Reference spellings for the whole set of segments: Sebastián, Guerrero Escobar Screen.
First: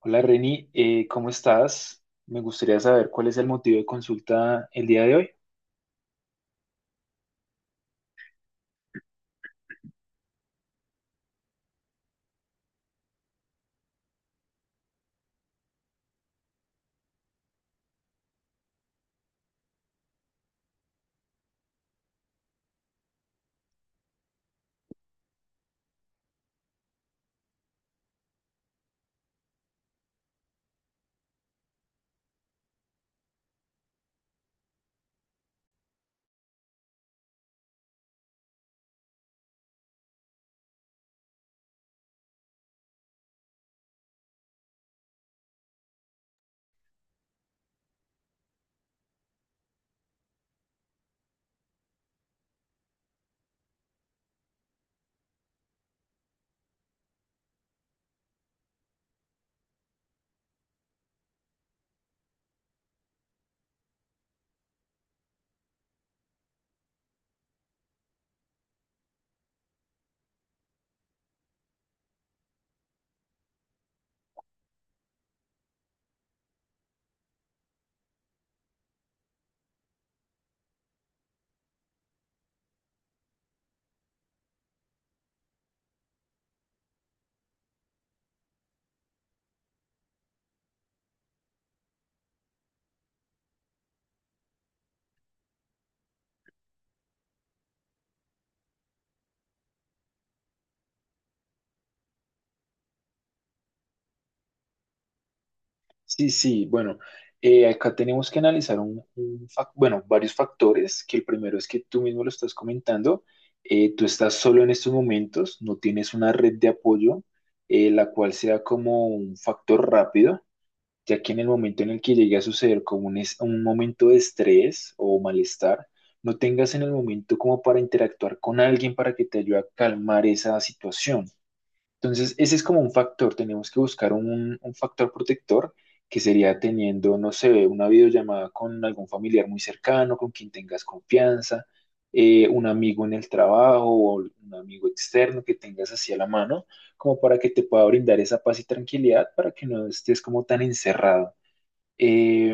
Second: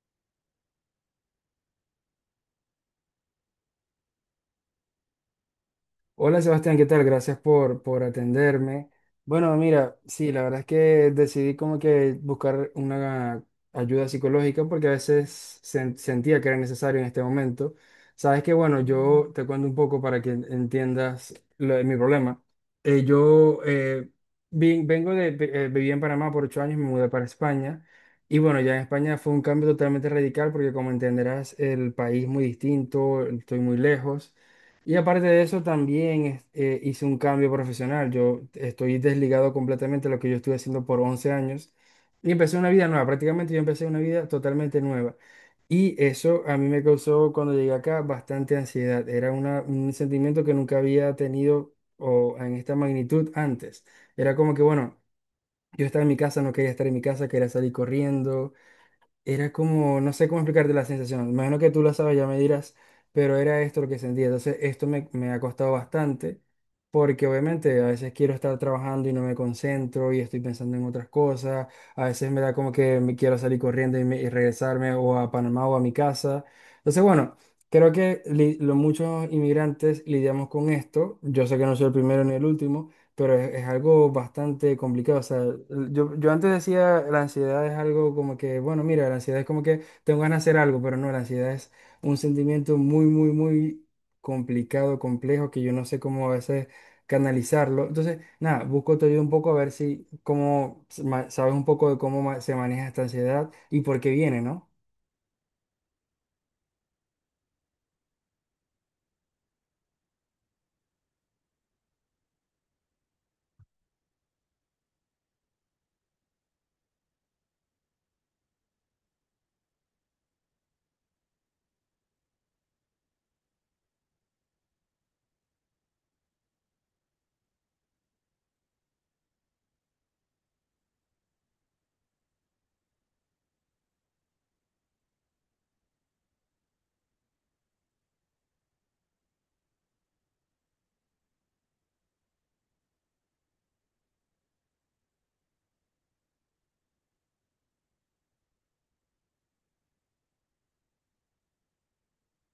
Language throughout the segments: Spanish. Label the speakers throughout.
Speaker 1: Hola Reni, ¿cómo estás? Me gustaría saber cuál es el motivo de consulta el día de hoy.
Speaker 2: Hola Sebastián, ¿qué tal? Gracias por atenderme. Bueno, mira, sí, la verdad es que decidí como que buscar una ayuda psicológica porque a veces sentía que era necesario en este momento. Sabes que, bueno, yo te cuento un poco para que entiendas lo de mi problema. Yo vengo de, viví en Panamá por 8 años, me mudé para España. Y bueno, ya en España fue un cambio totalmente radical porque como entenderás, el país muy distinto, estoy muy lejos. Y aparte de eso, también hice un cambio profesional. Yo estoy desligado completamente de lo que yo estuve haciendo por 11 años y empecé una vida nueva. Prácticamente yo empecé una vida totalmente nueva. Y eso a mí me causó cuando llegué acá bastante ansiedad. Era un sentimiento que nunca había tenido o en esta magnitud antes. Era como que, bueno, yo estaba en mi casa, no quería estar en mi casa, quería salir corriendo. Era como, no sé cómo explicarte la sensación, imagino que tú la sabes, ya me dirás, pero era esto lo que sentía. Entonces, esto me ha costado bastante, porque obviamente a veces quiero estar trabajando y no me concentro y estoy pensando en otras cosas, a veces me da como que me quiero salir corriendo y regresarme o a Panamá o a mi casa. Entonces, bueno, creo que muchos inmigrantes lidiamos con esto, yo sé que no soy el primero ni el último pero es algo bastante complicado. O sea, yo antes decía la ansiedad es algo como que, bueno, mira, la ansiedad es como que tengo ganas de hacer algo, pero no, la ansiedad es un sentimiento muy, muy, muy complicado, complejo, que yo no sé cómo a veces canalizarlo. Entonces, nada, busco tu ayuda un poco a ver si, cómo, sabes un poco de cómo se maneja esta ansiedad y por qué viene, ¿no?
Speaker 1: Sí, sí, bueno, acá tenemos que analizar varios factores, que el primero es que tú mismo lo estás comentando, tú estás solo en estos momentos, no tienes una red de apoyo, la cual sea como un factor rápido, ya que en el momento en el que llegue a suceder como un momento de estrés o malestar, no tengas en el momento como para interactuar con alguien para que te ayude a calmar esa situación. Entonces, ese es como un factor, tenemos que buscar un factor protector que sería teniendo, no sé, una videollamada con algún familiar muy cercano, con quien tengas confianza, un amigo en el trabajo o un amigo externo que tengas así a la mano, como para que te pueda brindar esa paz y tranquilidad para que no estés como tan encerrado. Eh,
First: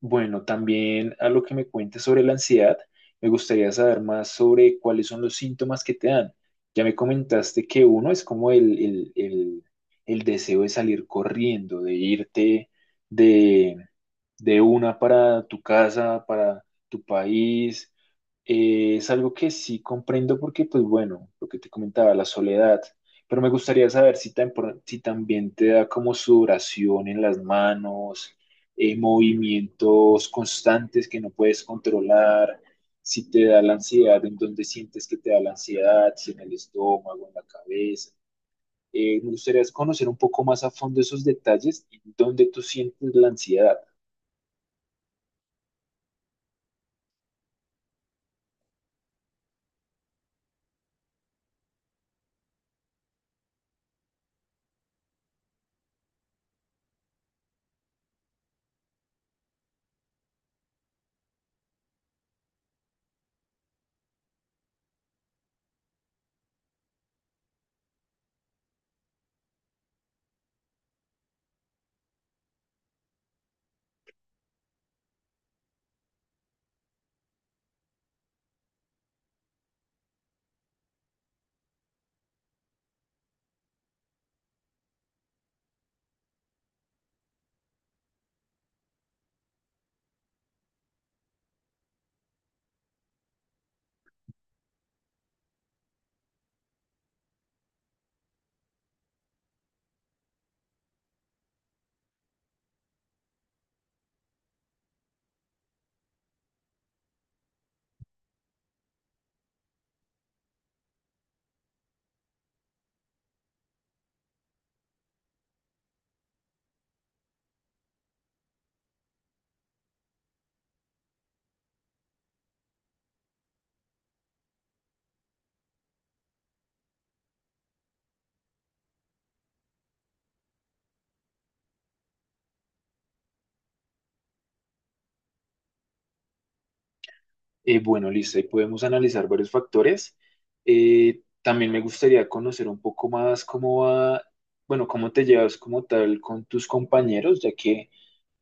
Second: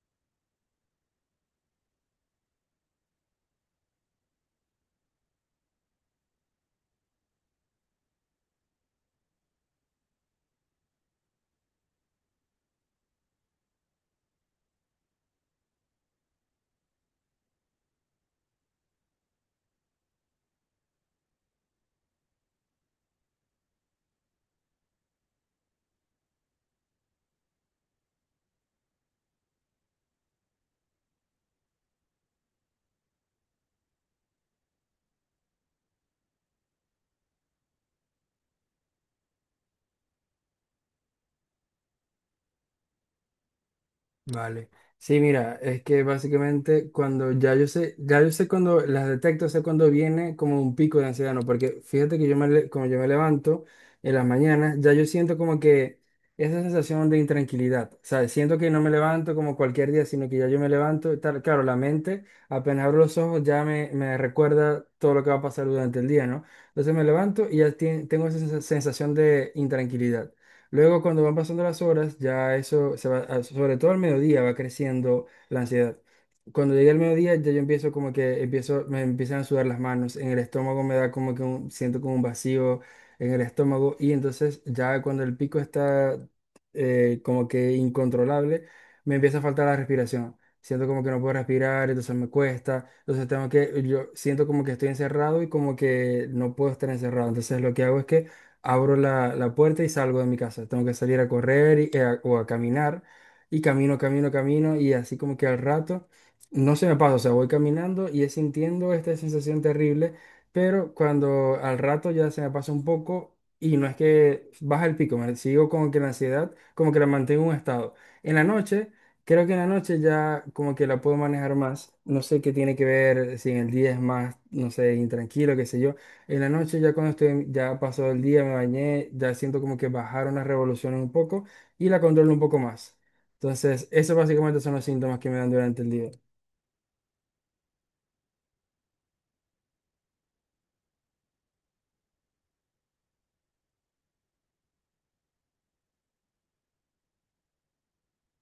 Speaker 1: bueno, también a lo que me cuentes sobre la ansiedad, me gustaría saber más sobre cuáles son los síntomas que te dan. Ya me comentaste que uno es como el deseo de salir corriendo, de irte de, de una para tu casa, para tu país. Es algo que sí comprendo porque, pues bueno, lo que te comentaba, la soledad, pero me gustaría saber si, si también te da como sudoración en las manos, movimientos constantes que no puedes controlar, si te da la ansiedad, en dónde sientes que te da la ansiedad, si en el estómago, en la cabeza. Me gustaría conocer un poco más a fondo esos detalles y dónde tú sientes la ansiedad.
Speaker 2: Vale. Sí, mira, es que básicamente cuando ya yo sé cuando las detecto, sé cuando viene como un pico de ansiedad, ¿no? Porque fíjate que yo como yo me levanto en las mañanas, ya yo siento como que esa sensación de intranquilidad, o sea, siento que no me levanto como cualquier día, sino que ya yo me levanto, y tal, claro, la mente, apenas abro los ojos, ya me recuerda todo lo que va a pasar durante el día, ¿no? Entonces me levanto y ya tengo esa sensación de intranquilidad. Luego, cuando van pasando las horas, ya eso se va, sobre todo al mediodía, va creciendo la ansiedad. Cuando llega el mediodía, ya yo empiezo como que empiezo, me empiezan a sudar las manos, en el estómago me da como que siento como un vacío en el estómago y entonces ya cuando el pico está como que incontrolable, me empieza a faltar la respiración. Siento como que no puedo respirar, entonces me cuesta, entonces tengo que, yo siento como que estoy encerrado y como que no puedo estar encerrado. Entonces lo que hago es que abro la puerta y salgo de mi casa. Tengo que salir a correr o a caminar y camino, camino, camino y así como que al rato no se me pasa, o sea, voy caminando y es sintiendo esta sensación terrible, pero cuando al rato ya se me pasa un poco y no es que baja el pico, me sigo como que la ansiedad, como que la mantengo en un estado. En la noche, creo que en la noche ya como que la puedo manejar más, no sé qué tiene que ver, si en el día es más, no sé, intranquilo, qué sé yo en la noche, ya cuando estoy, ya pasó el día, me bañé, ya siento como que bajaron las revoluciones un poco y la controlo un poco más. Entonces, esos básicamente son los síntomas que me dan durante el día.
Speaker 1: Bueno, listo, ahí podemos analizar varios factores. También me gustaría conocer un poco más cómo va, bueno, cómo te llevas como tal con tus compañeros, ya que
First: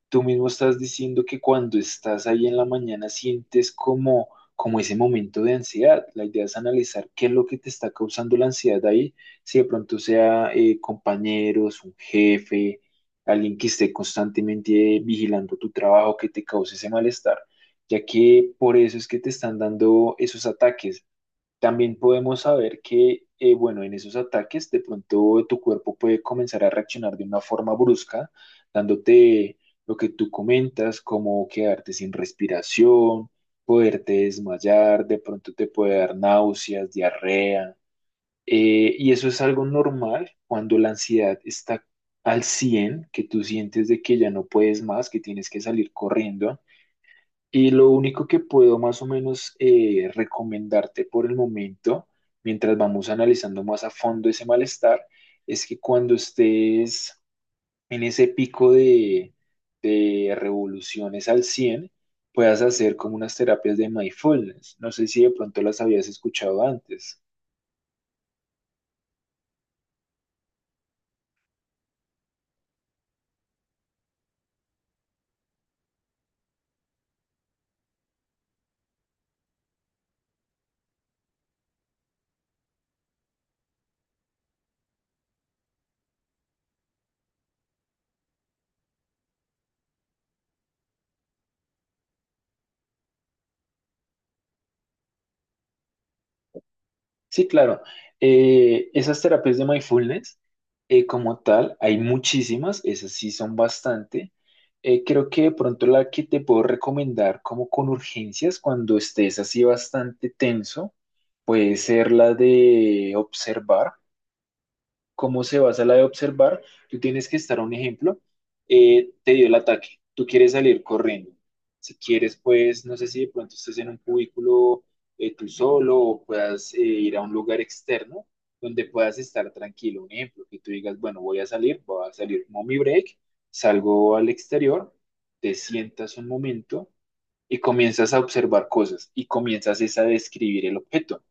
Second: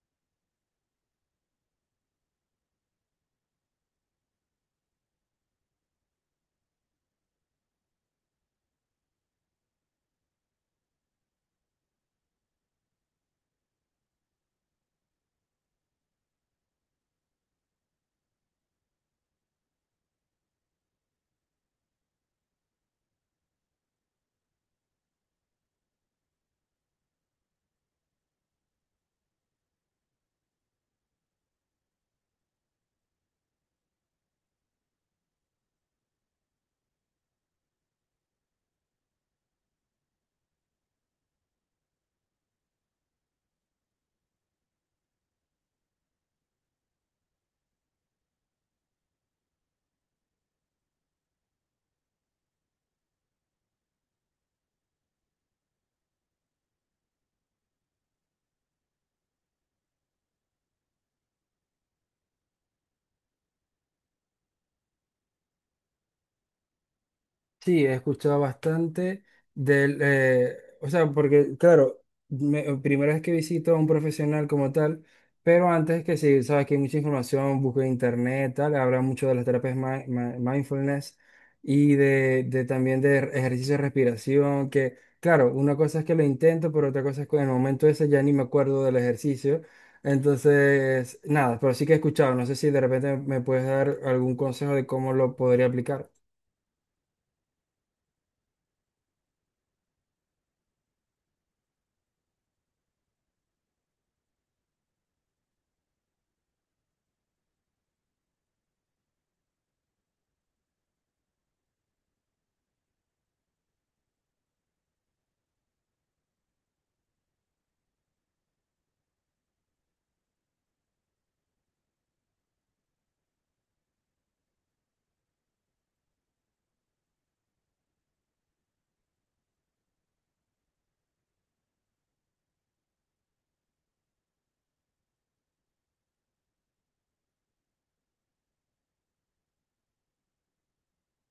Speaker 1: tú mismo estás diciendo que cuando estás ahí en la mañana sientes como, como ese momento de ansiedad. La idea es analizar qué es lo que te está causando la ansiedad ahí, si de pronto sea compañeros, un jefe, alguien que esté constantemente vigilando tu trabajo, que te cause ese malestar, ya que por eso es que te están dando esos ataques. También podemos saber que, bueno, en esos ataques de pronto tu cuerpo puede comenzar a reaccionar de una forma brusca, dándote lo que tú comentas, como quedarte sin respiración, poderte desmayar, de pronto te puede dar náuseas, diarrea. Y eso es algo normal cuando la ansiedad está al 100%, que tú sientes de que ya no puedes más, que tienes que salir corriendo. Y lo único que puedo más o menos recomendarte por el momento, mientras vamos analizando más a fondo ese malestar, es que cuando estés en ese pico de revoluciones al 100%, puedas hacer como unas terapias de mindfulness. No sé si de pronto las habías escuchado antes.
Speaker 2: Sí, he escuchado bastante del, eh, o sea, porque claro, primera vez que visito a un profesional como tal, pero antes que sí, sabes que hay mucha información, busco en internet, tal, habla mucho de las terapias mindfulness y de también de ejercicio de respiración, que claro, una cosa es que lo intento, pero otra cosa es que en el momento ese ya ni me acuerdo del ejercicio. Entonces, nada, pero sí que he escuchado, no sé si de repente me puedes dar algún consejo de cómo lo podría aplicar.
Speaker 1: Sí, claro. Esas terapias de mindfulness, como tal, hay muchísimas, esas sí son bastante. Creo que de pronto la que te puedo recomendar como con urgencias cuando estés así bastante tenso, puede ser la de observar, cómo se basa la de observar, tú tienes que estar, un ejemplo, te dio el ataque, tú quieres salir corriendo. Si quieres, pues, no sé si de pronto estés en un cubículo, tú solo, o puedas ir a un lugar externo donde puedas estar tranquilo. Un ejemplo, que tú digas, bueno, voy a salir mommy break, salgo al exterior, te sientas un momento y comienzas a observar cosas y comienzas es a describir el objeto.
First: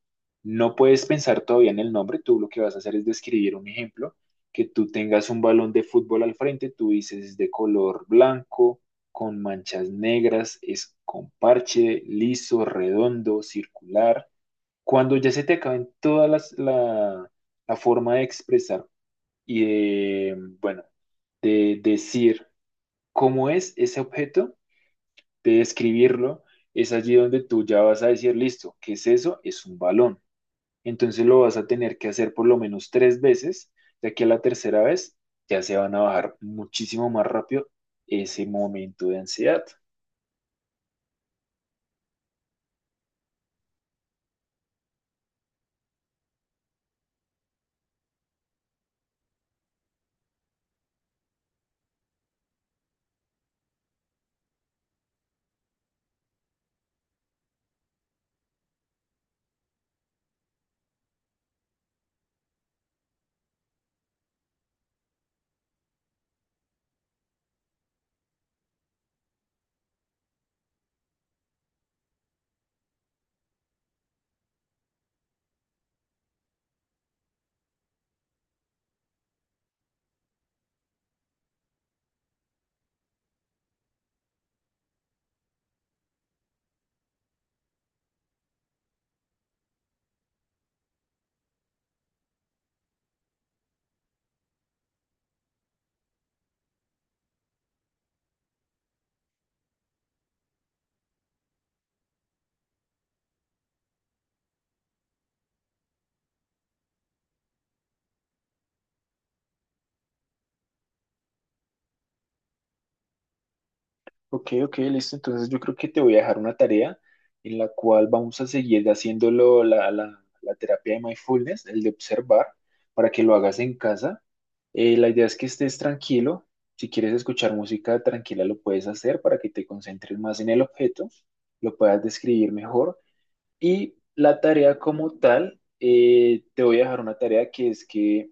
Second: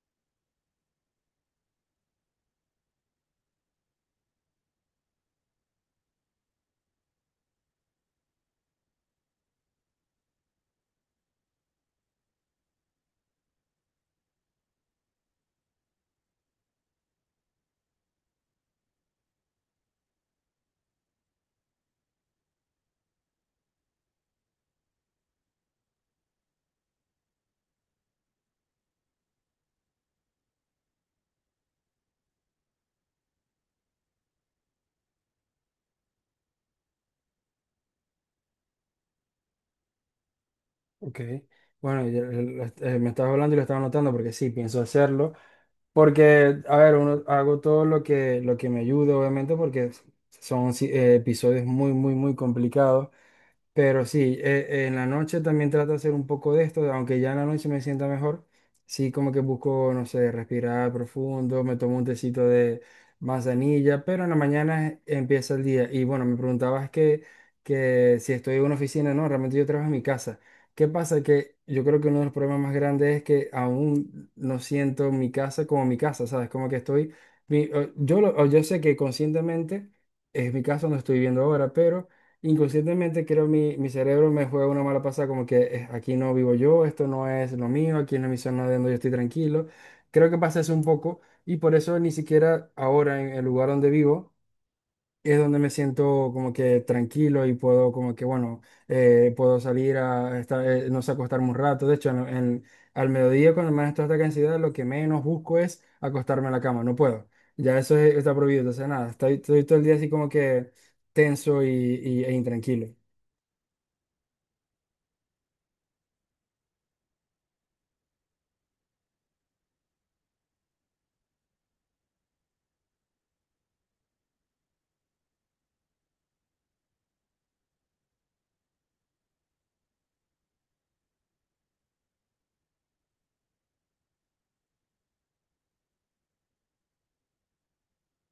Speaker 1: No puedes pensar todavía en el nombre, tú lo que vas a hacer es describir, un ejemplo, que tú tengas un balón de fútbol al frente, tú dices es de color blanco, con manchas negras, es con parche, liso, redondo, circular. Cuando ya se te acaben todas la forma de expresar y de, bueno, de decir cómo es ese objeto, de describirlo, es allí donde tú ya vas a decir, listo, ¿qué es eso? Es un balón. Entonces lo vas a tener que hacer por lo menos 3 veces, ya que a la tercera vez ya se van a bajar muchísimo más rápido ese momento de ansiedad.
Speaker 2: Ok, bueno, y me estabas hablando y lo estaba anotando porque sí, pienso hacerlo. Porque, a ver, uno, hago todo lo que me ayuda, obviamente, porque son sí, episodios muy, muy, muy complicados. Pero sí, en la noche también trato de hacer un poco de esto, aunque ya en la noche me sienta mejor. Sí, como que busco, no sé, respirar profundo, me tomo un tecito de manzanilla, pero en la mañana empieza el día. Y bueno, me preguntabas que si estoy en una oficina, no, realmente yo trabajo en mi casa. ¿Qué pasa? Que yo creo que uno de los problemas más grandes es que aún no siento mi casa como mi casa, ¿sabes? Como que estoy, mi- o- yo, lo- o yo sé que conscientemente es mi casa donde estoy viviendo ahora, pero inconscientemente creo mi cerebro me juega una mala pasada como que aquí no vivo yo, esto no es lo mío, aquí no es mi zona de donde yo estoy tranquilo. Creo que pasa eso un poco y por eso ni siquiera ahora en el lugar donde vivo es donde me siento como que tranquilo y puedo como que bueno, puedo salir a estar, no sé, acostarme un rato. De hecho, al mediodía cuando más estoy hasta acá en ciudad, lo que menos busco es acostarme en la cama, no puedo. Ya eso está prohibido, entonces nada, estoy todo el día así como que tenso e intranquilo.
Speaker 1: Ok, ok, listo. Entonces yo creo que te voy a dejar una tarea en la cual vamos a seguir haciéndolo, la terapia de mindfulness, el de observar, para que lo hagas en casa. La idea es que estés tranquilo. Si quieres escuchar música tranquila, lo puedes hacer para que te concentres más en el objeto, lo puedas describir mejor. Y la tarea como tal, te voy a dejar una tarea que es que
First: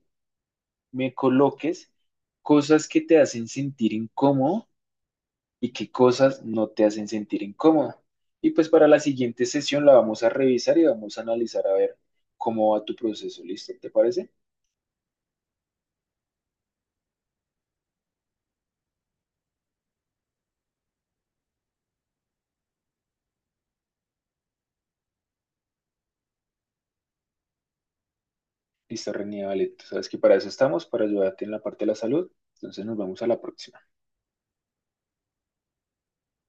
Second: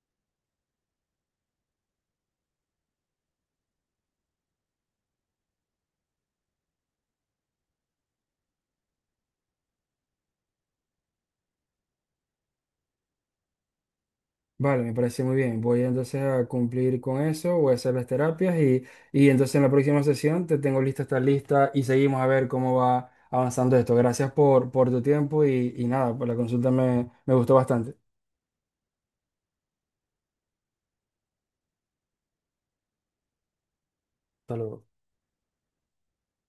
Speaker 1: me coloques cosas que te hacen sentir incómodo y qué cosas no te hacen sentir incómoda. Y pues para la siguiente sesión la vamos a revisar y vamos a analizar a ver cómo va tu proceso. ¿Listo? ¿Te parece?
Speaker 2: Vale, me parece muy bien. Voy entonces a cumplir con eso, voy a hacer las terapias y entonces en la próxima sesión te tengo lista esta lista y seguimos a ver cómo va avanzando esto. Gracias por tu tiempo y nada, por la consulta me gustó bastante.
Speaker 1: Listo, René, vale. Tú sabes que para eso estamos, para ayudarte en la parte de la salud. Entonces nos vemos a la próxima.
Speaker 2: Hasta luego.